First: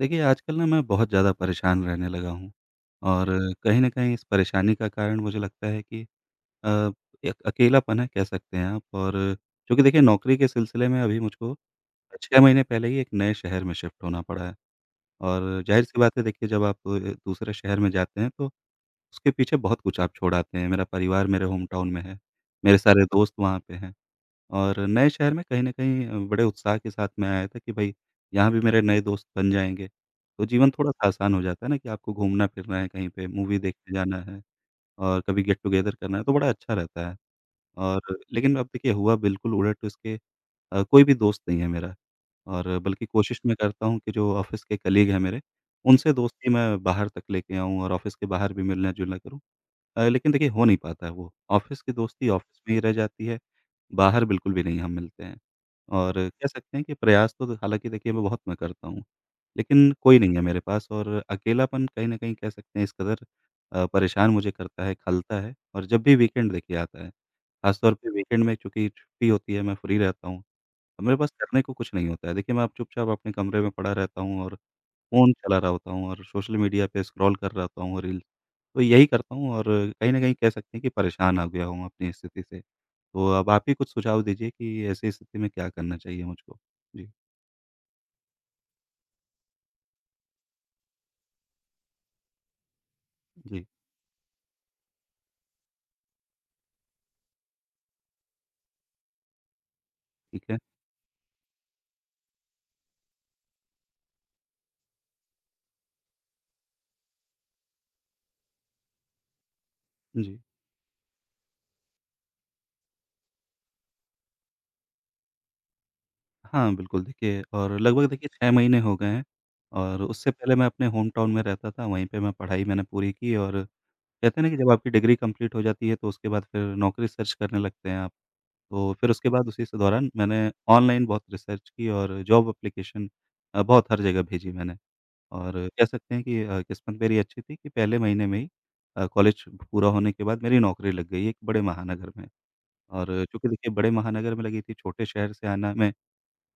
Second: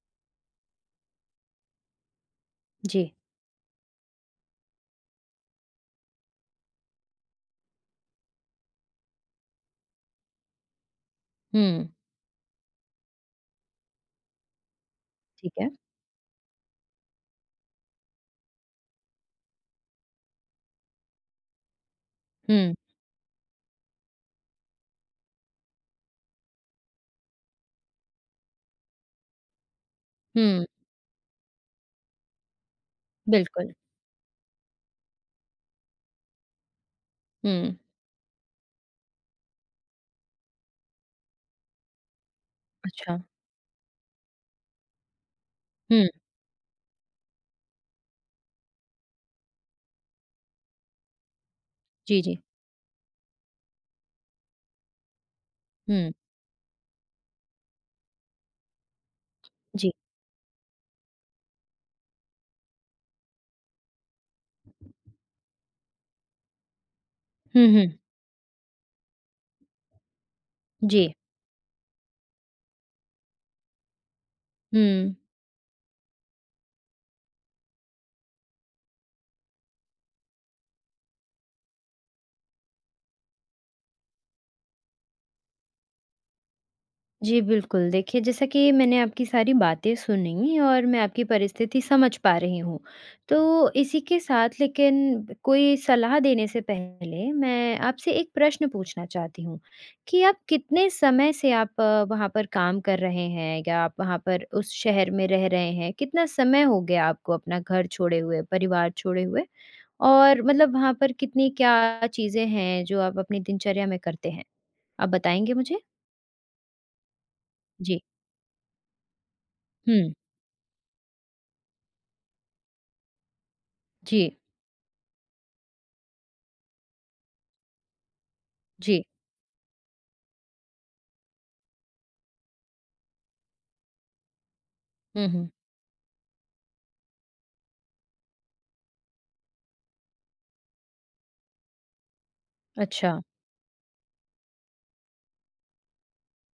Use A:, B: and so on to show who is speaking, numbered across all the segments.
A: देखिए, आजकल ना मैं बहुत ज़्यादा परेशान रहने लगा हूँ
B: जी।
A: और कहीं न कहीं इस परेशानी का कारण मुझे लगता है कि अ, एक अकेलापन है कह सकते हैं आप। और चूँकि देखिए नौकरी के सिलसिले में अभी मुझको
B: हुँ।
A: 6 महीने पहले ही एक नए शहर में शिफ्ट होना पड़ा है
B: ठीक
A: और
B: है?
A: ज़ाहिर-सी बात है। देखिए जब आप दूसरे शहर में जाते हैं तो उसके पीछे बहुत कुछ आप छोड़ आते हैं। मेरा परिवार मेरे होम टाउन में है,
B: हुँ,
A: मेरे सारे दोस्त वहाँ पे हैं और नए शहर में कहीं न कहीं बड़े उत्साह के साथ मैं आया था कि भई यहाँ भी मेरे नए दोस्त बन जाएँगे। तो
B: हुँ,
A: जीवन थोड़ा-सा आसान हो जाता है ना कि आपको घूमना-फिरना है कहीं पे, मूवी
B: बिल्कुल।
A: देखने जाना है और कभी गेट टुगेदर करना है तो बड़ा अच्छा रहता है।
B: हुँ,
A: और लेकिन अब देखिए हुआ बिल्कुल उलट इसके। कोई भी दोस्त नहीं है मेरा और बल्कि
B: अच्छा।
A: कोशिश मैं करता हूँ कि जो ऑफ़िस के कलीग हैं मेरे,
B: हुँ,
A: उनसे दोस्ती मैं बाहर तक लेके आऊँ और ऑफ़िस के बाहर भी मिलना-जुलना करूँ। लेकिन देखिए हो नहीं पाता है वो। ऑफ़िस की
B: जी,
A: दोस्ती
B: जी।
A: ऑफ़िस में ही रह जाती है, बाहर बिल्कुल भी नहीं हम मिलते हैं।
B: हुँ,
A: और कह सकते हैं कि प्रयास तो हालाँकि देखिए मैं बहुत मैं करता हूँ,
B: जी।
A: लेकिन कोई नहीं है मेरे पास और अकेलापन कहीं न कहीं कह सकते हैं इस कदर परेशान मुझे करता है, खलता है। और जब भी वीकेंड देखिए आता है,
B: हुँ, हुँ,
A: ख़ासतौर पे वीकेंड में चूँकि छुट्टी होती है, मैं फ्री रहता हूँ, तो
B: जी।
A: मेरे पास करने को कुछ नहीं होता है। देखिए मैं अब चुपचाप अपने कमरे में पड़ा रहता हूँ और
B: हुँ।
A: फ़ोन चला रहा होता हूँ और सोशल मीडिया पे स्क्रॉल कर रहा होता हूँ, रील्स तो यही करता हूँ। और कहीं न कहीं कह सकते हैं कि परेशान हो गया हूँ अपनी स्थिति से। तो अब आप ही कुछ सुझाव दीजिए कि ऐसी स्थिति में क्या करना चाहिए मुझको? जी,
B: जी, बिल्कुल। देखिए, जैसा कि मैंने आपकी सारी बातें सुनी और मैं आपकी परिस्थिति समझ पा रही हूँ।
A: जी,
B: तो इसी के साथ लेकिन कोई सलाह देने से पहले मैं आपसे एक प्रश्न पूछना चाहती हूँ कि आप
A: ठीक है।
B: कितने समय से आप वहाँ पर काम कर रहे हैं या आप वहाँ पर उस शहर में रह रहे हैं? कितना समय हो गया आपको अपना घर छोड़े हुए, परिवार छोड़े हुए?
A: जी।
B: और मतलब वहाँ पर कितनी क्या चीज़ें हैं जो आप अपनी दिनचर्या में करते हैं? आप बताएँगे मुझे?
A: हाँ, बिल्कुल देखिए। और
B: जी।
A: लगभग देखिए 6 महीने हो गए हैं। और
B: हुँ।
A: उससे पहले मैं अपने होम टाउन में रहता था, वहीं पे मैं पढ़ाई मैंने पूरी की। और
B: जी।
A: कहते हैं ना कि जब आपकी डिग्री कंप्लीट हो जाती है तो उसके बाद फिर नौकरी सर्च करने लगते हैं आप। तो
B: जी।
A: फिर उसके बाद उसी से दौरान मैंने ऑनलाइन बहुत रिसर्च की और जॉब एप्लीकेशन बहुत हर जगह भेजी मैंने।
B: हुँ, हुँ।
A: और कह सकते हैं कि किस्मत मेरी अच्छी थी कि पहले महीने में ही कॉलेज पूरा होने के बाद मेरी नौकरी लग गई एक बड़े महानगर में।
B: अच्छा,
A: और चूँकि देखिए बड़े महानगर में लगी थी, छोटे शहर से आना मैं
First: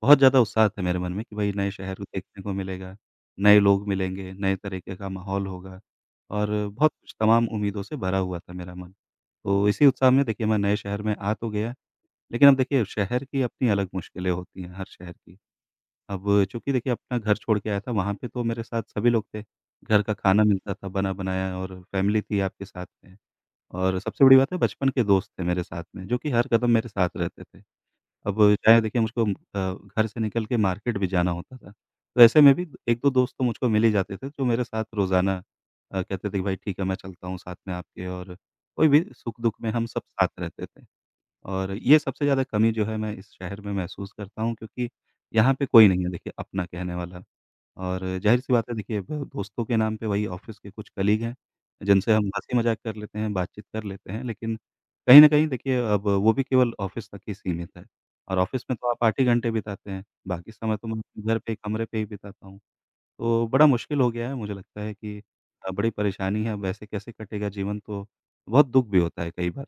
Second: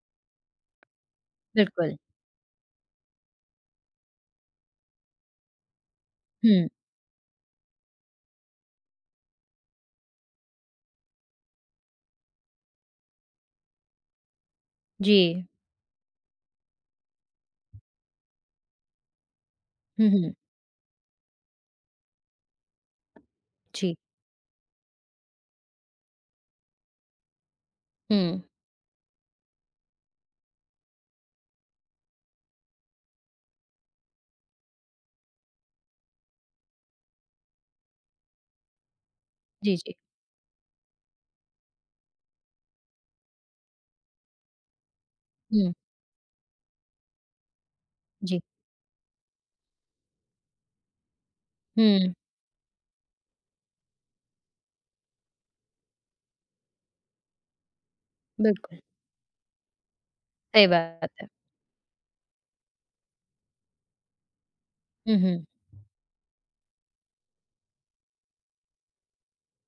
A: बहुत ज़्यादा उत्साह था मेरे मन में कि भई नए
B: बिल्कुल।
A: शहर देखने को मिलेगा, नए लोग मिलेंगे, नए तरीके का माहौल होगा और
B: हुँ,
A: बहुत कुछ तमाम उम्मीदों से भरा हुआ था मेरा मन। तो इसी उत्साह में देखिए मैं नए शहर में आ तो गया, लेकिन अब देखिए शहर की अपनी अलग मुश्किलें होती हैं, हर शहर
B: जी।
A: की। अब चूँकि देखिए अपना घर छोड़ के आया था, वहाँ पे तो मेरे साथ सभी लोग थे। घर
B: हुँ,
A: का
B: हुँ,
A: खाना मिलता था बना-बनाया और फैमिली थी आपके साथ में।
B: जी।
A: और सबसे बड़ी बात है बचपन के दोस्त थे मेरे साथ में, जो कि हर कदम मेरे साथ रहते थे।
B: हुँ,
A: अब चाहे देखिए मुझको घर से निकल के मार्केट भी जाना होता था, तो ऐसे में भी 1-2 दोस्त तो मुझको मिल ही जाते थे, जो मेरे साथ रोज़ाना कहते थे कि भाई ठीक है मैं चलता हूँ साथ में आपके। और कोई भी सुख-दुख में
B: जी,
A: हम
B: जी।
A: सब साथ रहते थे। और ये सबसे ज़्यादा कमी जो है मैं इस शहर में महसूस करता हूँ क्योंकि यहाँ पे
B: हुँ,
A: कोई नहीं है देखिए अपना कहने वाला। और
B: जी।
A: ज़ाहिर-सी बात है देखिए ब दोस्तों के नाम पे वही ऑफ़िस के कुछ कलीग हैं,
B: हुँ,
A: जिनसे हम हँसी-मज़ाक कर लेते हैं, बातचीत कर लेते हैं लेकिन कहीं न कहीं देखिए अब वो भी केवल ऑफ़िस तक ही सीमित है। और ऑफ़िस में
B: बिल्कुल,
A: तो आप 8 ही घंटे बिताते हैं, बाकी
B: सही
A: समय तो मैं
B: बात
A: अपने
B: है।
A: घर पे कमरे पे ही बिताता हूँ। तो बड़ा मुश्किल हो गया है मुझे लगता है
B: हुँ,
A: कि
B: हुँ,
A: बड़ी परेशानी है, अब ऐसे कैसे कटेगा जीवन, तो बहुत दुःख भी होता है कई बार।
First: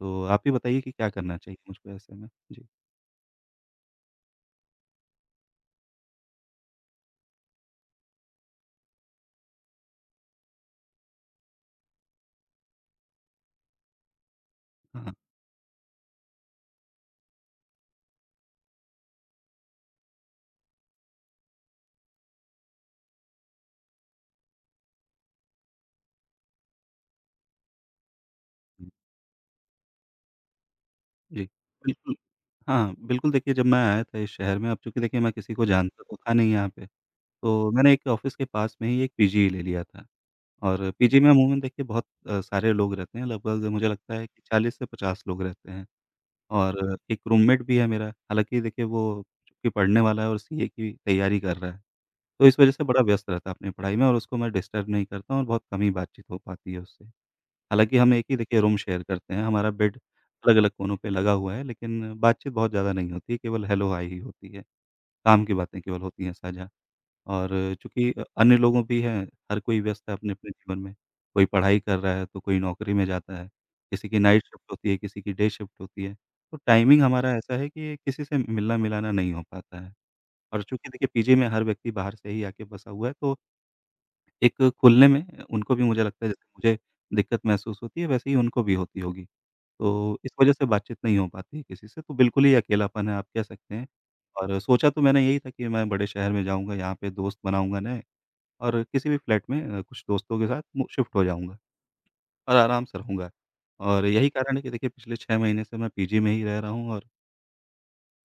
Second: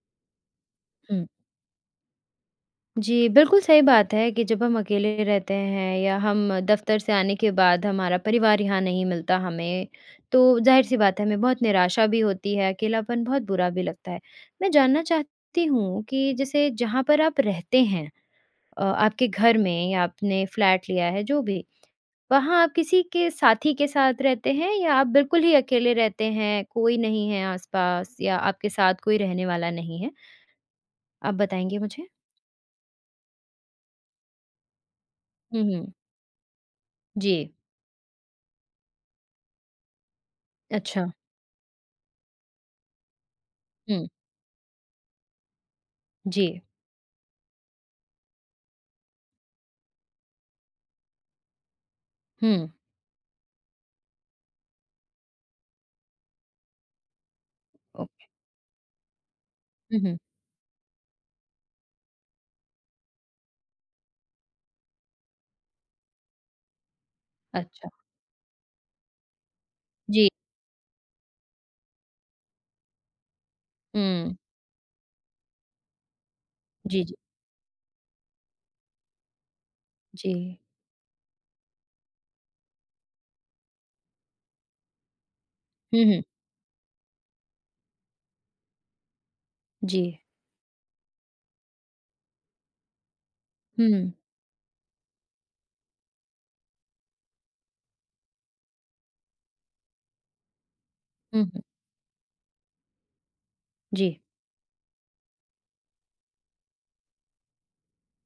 A: तो आप ही बताइए कि क्या
B: हुँ।
A: करना चाहिए मुझको ऐसे में? जी।
B: जी, बिल्कुल सही बात है कि जब हम अकेले रहते हैं या हम दफ़्तर से आने के बाद हमारा परिवार यहाँ नहीं मिलता हमें, तो ज़ाहिर-सी बात है हमें बहुत निराशा भी होती है, अकेलापन बहुत बुरा भी लगता है। मैं जानना
A: हाँ,
B: चाहती हूँ कि जैसे जहाँ पर आप रहते हैं, आपके घर में या आपने फ्लैट लिया है, जो भी, वहाँ आप किसी के साथी के साथ रहते हैं या आप बिल्कुल ही अकेले रहते हैं, कोई नहीं है आस-पास या आपके
A: हुँ,
B: साथ कोई रहने वाला नहीं है? आप
A: जी।
B: बताएँगे मुझे?
A: बिल्कुल। हाँ, बिल्कुल देखिए। जब मैं आया था इस शहर में अब चूँकि देखिए मैं किसी
B: हुँ,
A: को
B: हुँ।
A: जानता तो था नहीं यहाँ पे,
B: जी।
A: तो मैंने एक ऑफ़िस के पास में ही एक पीजी ले लिया था। और
B: अच्छा।
A: पीजी में अमूमन देखिए बहुत सारे लोग रहते हैं, लगभग मुझे
B: हुँ।
A: लगता है कि 40 से 50 लोग रहते हैं।
B: जी।
A: और एक रूममेट भी है मेरा, हालाँकि देखिए वो चूँकि पढ़ने वाला है और सीए की तैयारी कर रहा है, तो इस
B: हुँ।
A: वजह से बड़ा व्यस्त रहता है अपनी पढ़ाई में और उसको मैं डिस्टर्ब नहीं करता हूँ और बहुत कम ही बातचीत हो पाती है उससे। हालाँकि हम एक
B: ओके।
A: ही देखिए रूम शेयर करते हैं, हमारा बेड
B: हुँ, हुँ।
A: अलग-अलग कोनों पे लगा हुआ है, लेकिन बातचीत बहुत ज़्यादा नहीं होती है, केवल हेलो हाय ही होती है। काम की बातें केवल होती हैं साझा। और
B: अच्छा।
A: चूँकि अन्य लोगों भी हैं, हर कोई व्यस्त है
B: जी।
A: अपने-अपने जीवन में, कोई पढ़ाई कर रहा है, तो कोई नौकरी में जाता है, किसी की
B: हुँ।
A: नाइट शिफ्ट होती है, किसी की डे शिफ्ट होती है। तो
B: जी,
A: टाइमिंग
B: जी,
A: हमारा ऐसा है कि किसी से मिलना-मिलाना नहीं हो पाता है।
B: जी।
A: और चूँकि देखिए पीजी में हर व्यक्ति बाहर से ही आके बसा हुआ है, तो एक खुलने में उनको भी, मुझे
B: हुँ, हुँ।
A: लगता है जैसे मुझे दिक्कत महसूस होती है वैसे ही उनको भी होती होगी।
B: जी।
A: तो इस वजह से बातचीत नहीं हो पाती है किसी से, तो बिल्कुल ही अकेलापन है आप कह सकते हैं।
B: हुँ।
A: और सोचा तो मैंने यही था कि मैं बड़े शहर में जाऊँगा, यहाँ पे दोस्त बनाऊँगा नए और किसी भी फ्लैट में कुछ दोस्तों के साथ मु शिफ्ट हो
B: हुँ,
A: जाऊँगा
B: हुँ।
A: और आराम से रहूँगा। और
B: जी।
A: यही कारण है कि देखिए पिछले 6 महीने से मैं पीजी में ही रह रहा हूँ और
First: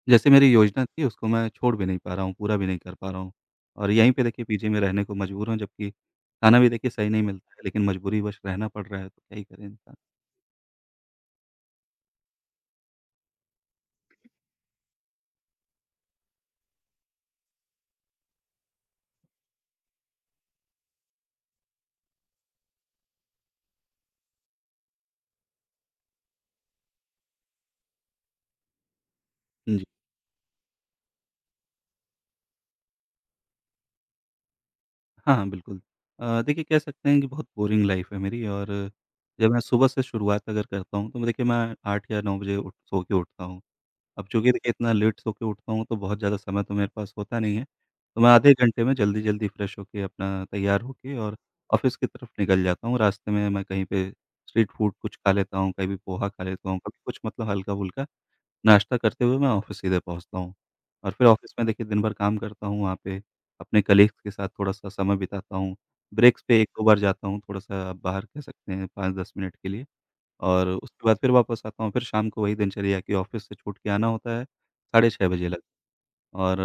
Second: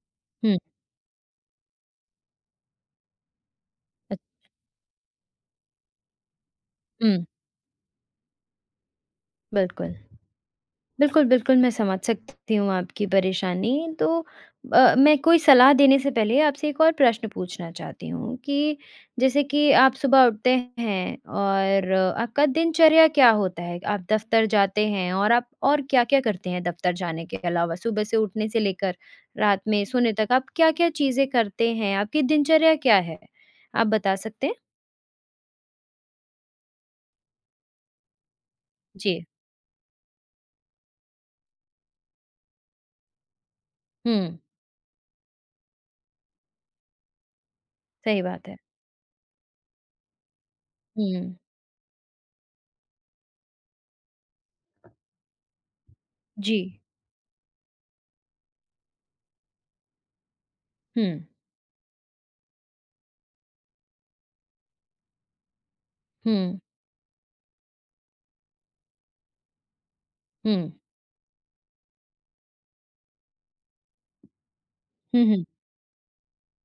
A: जैसे मेरी
B: हुँ।
A: योजना थी उसको मैं छोड़ भी नहीं पा रहा हूँ, पूरा भी नहीं कर पा रहा हूँ। और यहीं
B: अ,
A: पे देखिए पीजी में रहने को मजबूर हूँ, जबकि खाना भी देखिए सही नहीं
B: हुँ,
A: मिलता है लेकिन मजबूरीवश रहना पड़ रहा है तो क्या ही करे
B: बिल्कुल।
A: इंसान।
B: बिल्कुल, बिल्कुल, मैं समझ सकती हूँ आपकी परेशानी। तो मैं कोई सलाह देने से पहले आपसे एक और प्रश्न पूछना चाहती हूँ कि जैसे कि आप सुबह उठते हैं और आपका दिनचर्या क्या होता है? आप दफ़्तर जाते हैं और आप और क्या-क्या करते हैं दफ़्तर जाने के अलावा? सुबह से उठने से लेकर रात में
A: जी।
B: सोने तक आप क्या-क्या चीज़ें करते हैं? आपकी दिनचर्या क्या है? आप बता सकते हैं?
A: हाँ, हाँ, बिल्कुल। देखिए कह सकते हैं कि बहुत बोरिंग लाइफ़ है मेरी। और
B: जी।
A: जब मैं सुबह से शुरुआत अगर करता हूँ तो मैं देखिए मैं 8 या 9 बजे उठ, सो के उठता हूँ। अब
B: हुँ,
A: चूँकि देखिए इतना लेट सो के उठता हूँ, तो बहुत ज़्यादा समय तो मेरे पास होता नहीं है। तो
B: सही
A: मैं
B: बात
A: आधे
B: है।
A: घंटे में जल्दी-जल्दी फ्रेश होके, अपना तैयार होके
B: हुँ,
A: और ऑफ़िस की तरफ निकल जाता हूँ। रास्ते में मैं कहीं पे स्ट्रीट फूड कुछ खा लेता हूँ, कभी पोहा खा
B: जी।
A: लेता हूँ, कभी कुछ मतलब हल्का-फुल्का नाश्ता करते हुए मैं ऑफ़िस सीधे पहुँचता हूँ।
B: हुँ,
A: और फिर ऑफ़िस में देखिए दिन भर काम करता हूँ, वहाँ पे अपने कलीग्स के साथ थोड़ा-सा समय बिताता हूँ। ब्रेक्स
B: हुँ,
A: पे 1-2 बार जाता हूँ, थोड़ा-सा आप बाहर कह सकते हैं 5-10 मिनट के लिए।
B: हुँ।
A: और उसके बाद फिर वापस आता हूँ, फिर शाम को वही दिनचर्या कि ऑफ़िस से छूट के आना होता है साढ़े
B: हुँ,
A: 6
B: हुँ।
A: बजे लग। और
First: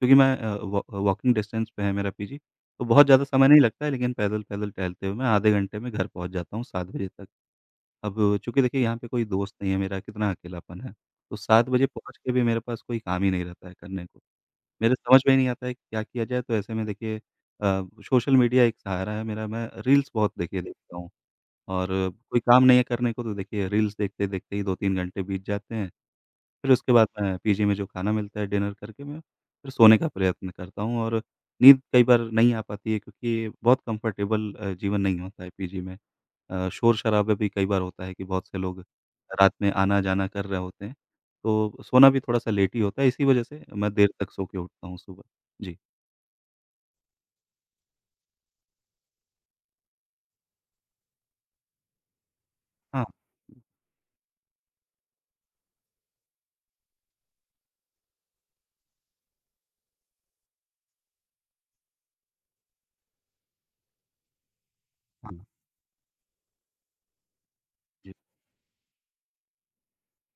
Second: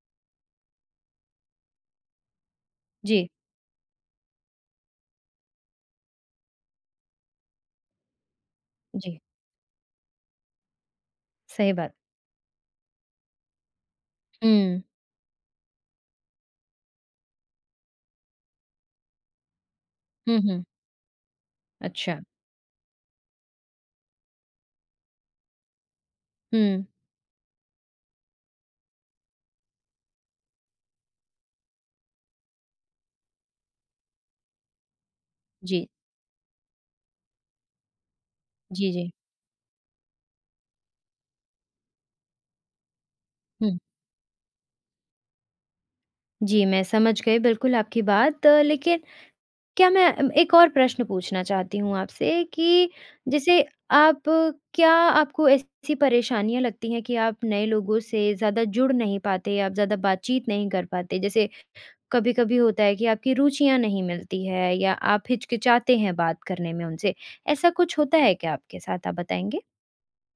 A: क्योंकि मैं, अ, वॉ वॉकिंग डिस्टेंस पे है मेरा पीजी, तो बहुत ज़्यादा
B: जी।
A: समय नहीं लगता है लेकिन पैदल-पैदल टहलते हुए मैं आधे घंटे में घर पहुँच जाता हूँ 7 बजे तक। अब चूँकि देखिए यहाँ पे
B: जी,
A: कोई दोस्त नहीं है मेरा, कितना अकेलापन है, तो 7
B: सही
A: बजे
B: बात।
A: पहुँच के भी मेरे पास कोई काम ही नहीं रहता है करने को।
B: हुँ।
A: मेरे समझ में ही नहीं आता है कि क्या किया जाए? तो ऐसे में देखिए सोशल मीडिया एक सहारा है मेरा, मैं रील्स बहुत
B: हुँ,
A: देखिए
B: हुँ।
A: देखता हूँ। और
B: अच्छा।
A: कोई काम नहीं है करने को तो देखिए रील्स देखते-देखते ही 2-3 घंटे बीत जाते हैं। फिर
B: हुँ।
A: उसके बाद मैं पीजी में जो खाना मिलता है डिनर करके मैं फिर सोने का प्रयत्न करता हूँ और नींद कई बार नहीं आ पाती है क्योंकि बहुत कंफर्टेबल जीवन नहीं होता है पीजी
B: जी,
A: में। शोर-शराबा भी कई बार होता है कि बहुत से लोग
B: जी, जी।
A: रात में आना-जाना कर रहे होते हैं, तो सोना भी थोड़ा-सा लेट ही होता है, इसी वजह से
B: हुँ।
A: मैं देर तक सो के उठता हूँ सुबह। जी।
B: जी, मैं समझ गई बिल्कुल आपकी बात लेकिन क्या मैं एक और प्रश्न पूछना चाहती हूँ आपसे कि
A: हाँ।
B: जैसे आप क्या आपको ऐसी परेशानियाँ लगती हैं कि आप नए लोगों से ज़्यादा जुड़ नहीं पाते, आप ज़्यादा बातचीत नहीं कर पाते? जैसे कभी-कभी होता है कि आपकी रुचियाँ नहीं मिलती है या आप
A: हाँ। हुँ।
B: हिचकिचाते हैं बात करने में उनसे। ऐसा कुछ
A: जी।
B: होता है क्या आपके साथ? आप बताएँगे?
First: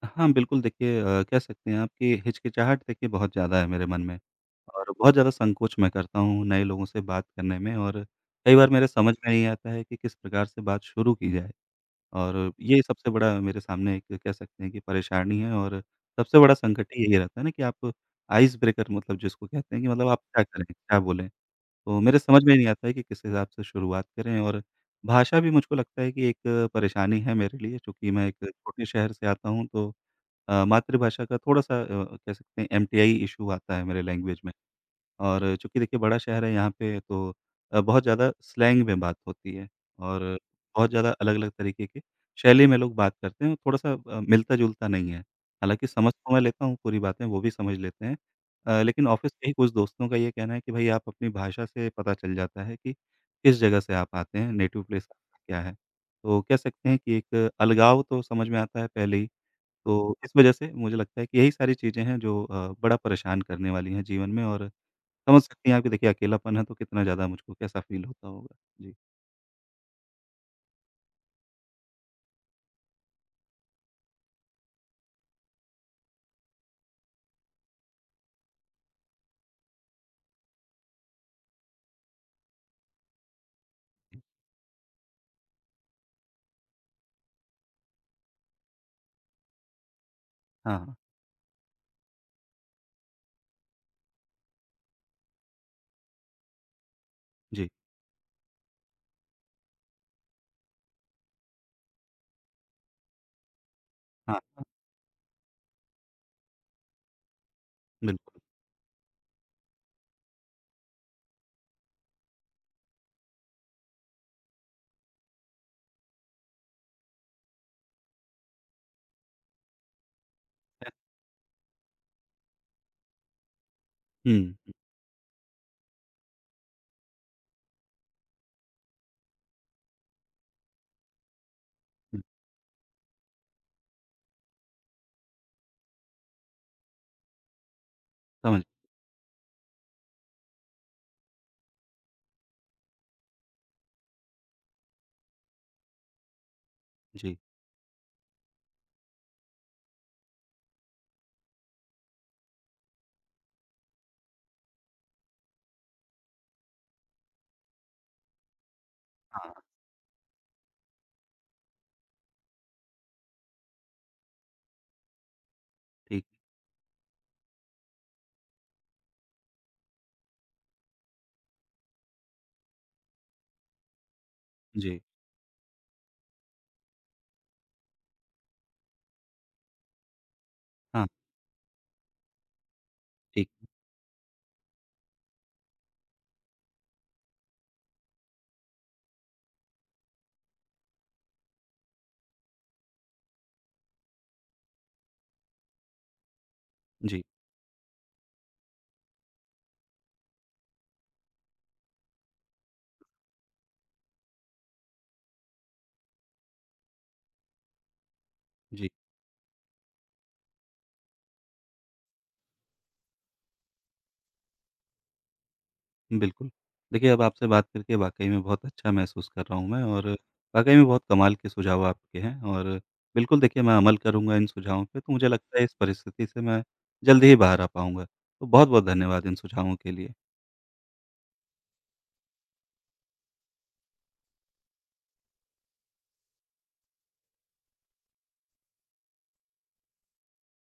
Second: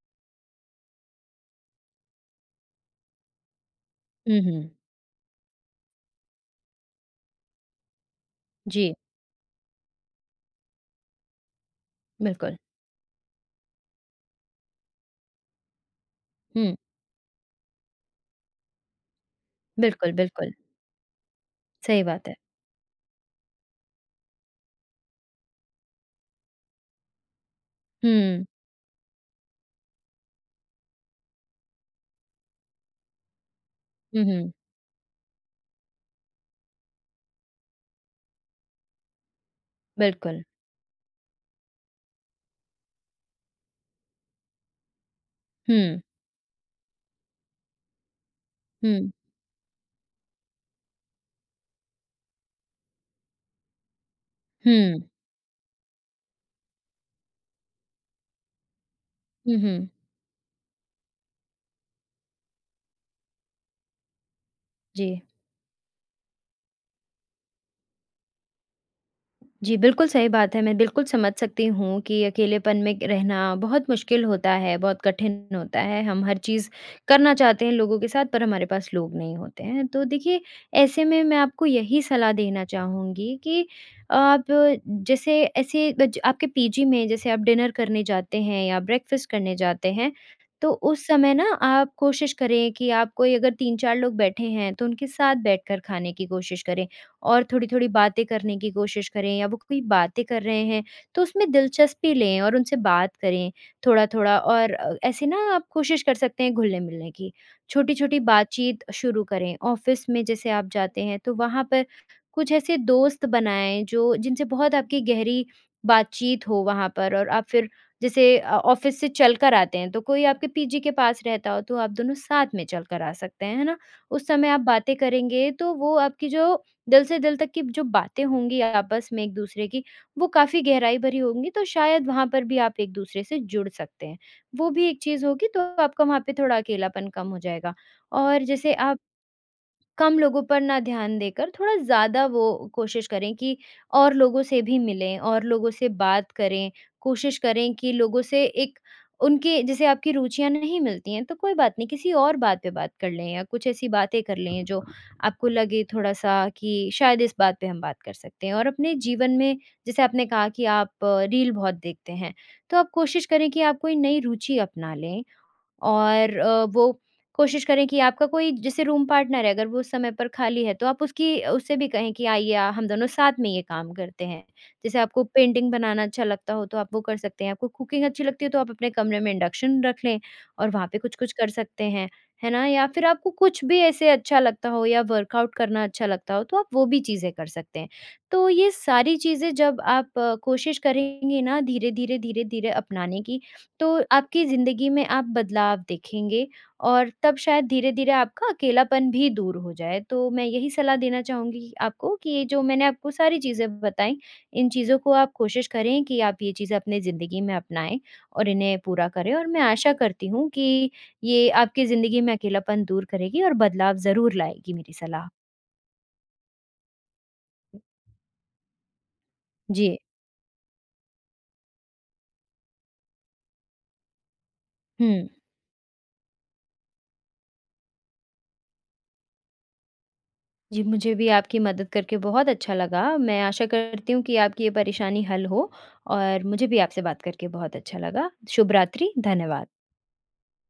A: हाँ, बिल्कुल देखिए। कह सकते हैं आप कि हिचकिचाहट देखिए बहुत ज़्यादा है मेरे मन में
B: हुँ, हुँ।
A: और बहुत ज़्यादा संकोच मैं करता हूँ नए लोगों से बात करने में। और कई बार मेरे
B: जी,
A: समझ में नहीं आता है कि किस प्रकार से बात शुरू की जाए। और
B: बिल्कुल।
A: ये सबसे बड़ा मेरे सामने एक, कह सकते हैं कि, परेशानी है और सबसे बड़ा
B: हुँ,
A: संकट ही यही रहता है ना कि आप आइस ब्रेकर मतलब जिसको कहते हैं कि, मतलब
B: बिल्कुल,
A: आप क्या
B: बिल्कुल,
A: करें, क्या बोलें? तो
B: सही
A: मेरे
B: बात है।
A: समझ में नहीं आता है कि किस हिसाब से शुरुआत करें। और भाषा भी मुझको लगता है कि एक परेशानी है मेरे लिए, चूँकि मैं एक
B: हुँ,
A: छोटे शहर से आता हूँ तो मातृभाषा का थोड़ा-सा कह सकते हैं एमटीआई इश्यू आता है मेरे
B: हुँ,
A: लैंग्वेज
B: हुँ,
A: में। और चूँकि देखिए बड़ा शहर है यहाँ पे तो बहुत ज़्यादा स्लैंग में बात होती है। और
B: बिल्कुल।
A: बहुत ज़्यादा अलग-अलग तरीके के शैली में लोग बात करते हैं, थोड़ा-सा मिलता-जुलता नहीं है। हालाँकि
B: हुँ,
A: समझ तो मैं लेता हूँ पूरी बातें, वो भी समझ लेते हैं। लेकिन
B: हुँ,
A: ऑफ़िस के ही कुछ दोस्तों का ये कहना है कि भई आप, अपनी भाषा से पता चल जाता है कि किस जगह से आप आते हैं, नेटिव
B: हुँ,
A: प्लेस आपका क्या है। तो कह सकते हैं कि एक अलगाव तो समझ में आता है पहले ही।
B: हुँ, हुँ,
A: तो इस वजह से मुझे लगता है कि यही सारी चीज़ें हैं जो बड़ा परेशान करने वाली हैं जीवन में। और
B: जी।
A: समझ सकती हैं आप कि देखिए अकेलापन है तो कितना ज़्यादा मुझको कैसा फ़ील होता होगा। जी।
B: जी, बिल्कुल सही बात है। मैं बिल्कुल समझ सकती हूँ कि अकेलेपन में रहना बहुत मुश्किल होता है, बहुत कठिन होता है। हम हर चीज़ करना चाहते हैं लोगों के साथ, पर हमारे पास लोग नहीं होते हैं। तो देखिए, ऐसे में मैं आपको यही सलाह देना चाहूँगी कि
A: जी,
B: आप, जैसे ऐसे बज आपके पीजी में जैसे आप डिनर करने जाते हैं या ब्रेकफ़ास्ट करने जाते हैं, तो
A: हाँ, हाँ।
B: उस समय ना आप कोशिश करें कि आप, कोई अगर 3-4 लोग बैठे हैं, तो उनके साथ बैठकर खाने की कोशिश करें। और
A: जी।
B: थोड़ी-थोड़ी बातें करने की कोशिश करें, या वो कोई बातें कर रहे हैं, तो उसमें दिलचस्पी लें और उनसे बात करें थोड़ा-थोड़ा।
A: हाँ, हाँ।
B: और ऐसे ना आप कोशिश कर सकते हैं घुलने-मिलने की। छोटी-छोटी
A: बिल्कुल।
B: बातचीत शुरू करें। ऑफ़िस में जैसे आप जाते हैं तो वहाँ पर कुछ ऐसे दोस्त बनाएँ जो जिनसे बहुत आपकी गहरी बातचीत हो वहाँ पर। और आप फिर जैसे ऑफ़िस से चलकर आते हैं, तो कोई आपके पीजी के पास रहता हो तो आप दोनों साथ में चलकर आ सकते हैं, है ना? उस
A: हुँ,
B: समय आप
A: हुँ,
B: बातें करेंगे तो वो आपकी जो दिल से दिल तक की जो बातें होंगी आपस में एक-दूसरे की, वो काफ़ी गहराई भरी होंगी, तो शायद
A: हुँ।
B: वहाँ पर भी आप एक-दूसरे से जुड़ सकते हैं। वो भी एक चीज़ होगी, तो आपका वहाँ पे थोड़ा अकेलापन कम हो जाएगा। और
A: समझ।
B: जैसे आप कम लोगों पर ना ध्यान देकर थोड़ा ज़्यादा वो कोशिश करें कि और लोगों से भी मिलें और लोगों से बात करें, कोशिश
A: जी।
B: करें कि लोगों से एक, उनके, जैसे आपकी रुचियाँ नहीं मिलती हैं, तो कोई बात नहीं, किसी और बात पे बात कर लें या कुछ ऐसी बातें कर लें जो आपको लगे थोड़ा-सा कि शायद इस बात पे हम बात कर सकते हैं। और अपने जीवन
A: हाँ,
B: में, जैसे आपने कहा कि आप रील बहुत देखते हैं, तो आप कोशिश करें कि आप कोई नई रुचि अपना लें।
A: ठीक।
B: और वो कोशिश करें कि आपका कोई जैसे रूम पार्टनर है, अगर वो उस समय पर खाली है, तो आप उसकी उससे भी कहें कि आइए हम दोनों साथ में ये काम करते हैं। जैसे
A: जी।
B: आपको पेंटिंग बनाना अच्छा लगता हो तो आप वो कर सकते हैं, आपको कुकिंग अच्छी लगती है तो आप अपने कमरे में इंडक्शन रख लें और वहाँ पे
A: हाँ,
B: कुछ-कुछ कर सकते हैं, है ना? या फिर आपको
A: ठीक।
B: कुछ भी ऐसे अच्छा लगता हो या वर्कआउट करना अच्छा लगता हो तो आप वो भी चीज़ें कर सकते हैं। तो ये सारी चीज़ें जब आप कोशिश करेंगे ना, धीरे-धीरे, धीरे-धीरे अपनाने की, तो आपकी ज़िंदगी में आप बदलाव देखेंगे, और
A: जी।
B: तब शायद धीरे-धीरे आपका अकेलापन भी दूर हो जाए। तो मैं यही सलाह देना चाहूँगी आपको कि ये जो मैंने आपको सारी चीज़ें बताई, इन चीज़ों को आप कोशिश करें कि आप ये चीज़ें अपनी ज़िंदगी में अपनाएँ और इन्हें
A: जी।
B: पूरा करें, और मैं आशा करती हूँ कि ये आपकी ज़िंदगी में अकेलापन दूर करेगी और बदलाव ज़रूर लाएगी मेरी सलाह।
A: बिल्कुल। देखिए, अब आपसे बात करके वाक़ई में बहुत अच्छा महसूस कर रहा हूँ मैं
B: जी।
A: और वाक़ई में बहुत कमाल के सुझाव आपके हैं। और बिल्कुल देखिए मैं अमल करूँगा इन सुझावों पे, तो मुझे
B: हुँ।
A: लगता है इस परिस्थिति से मैं जल्दी ही बाहर आ पाऊँगा। तो बहुत-बहुत धन्यवाद इन सुझावों के लिए।
B: जी, मुझे भी आपकी मदद करके बहुत अच्छा लगा। मैं आशा करती हूँ कि आपकी ये परेशानी हल हो, और मुझे भी आपसे बात करके बहुत अच्छा लगा। शुभ रात्रि, धन्यवाद।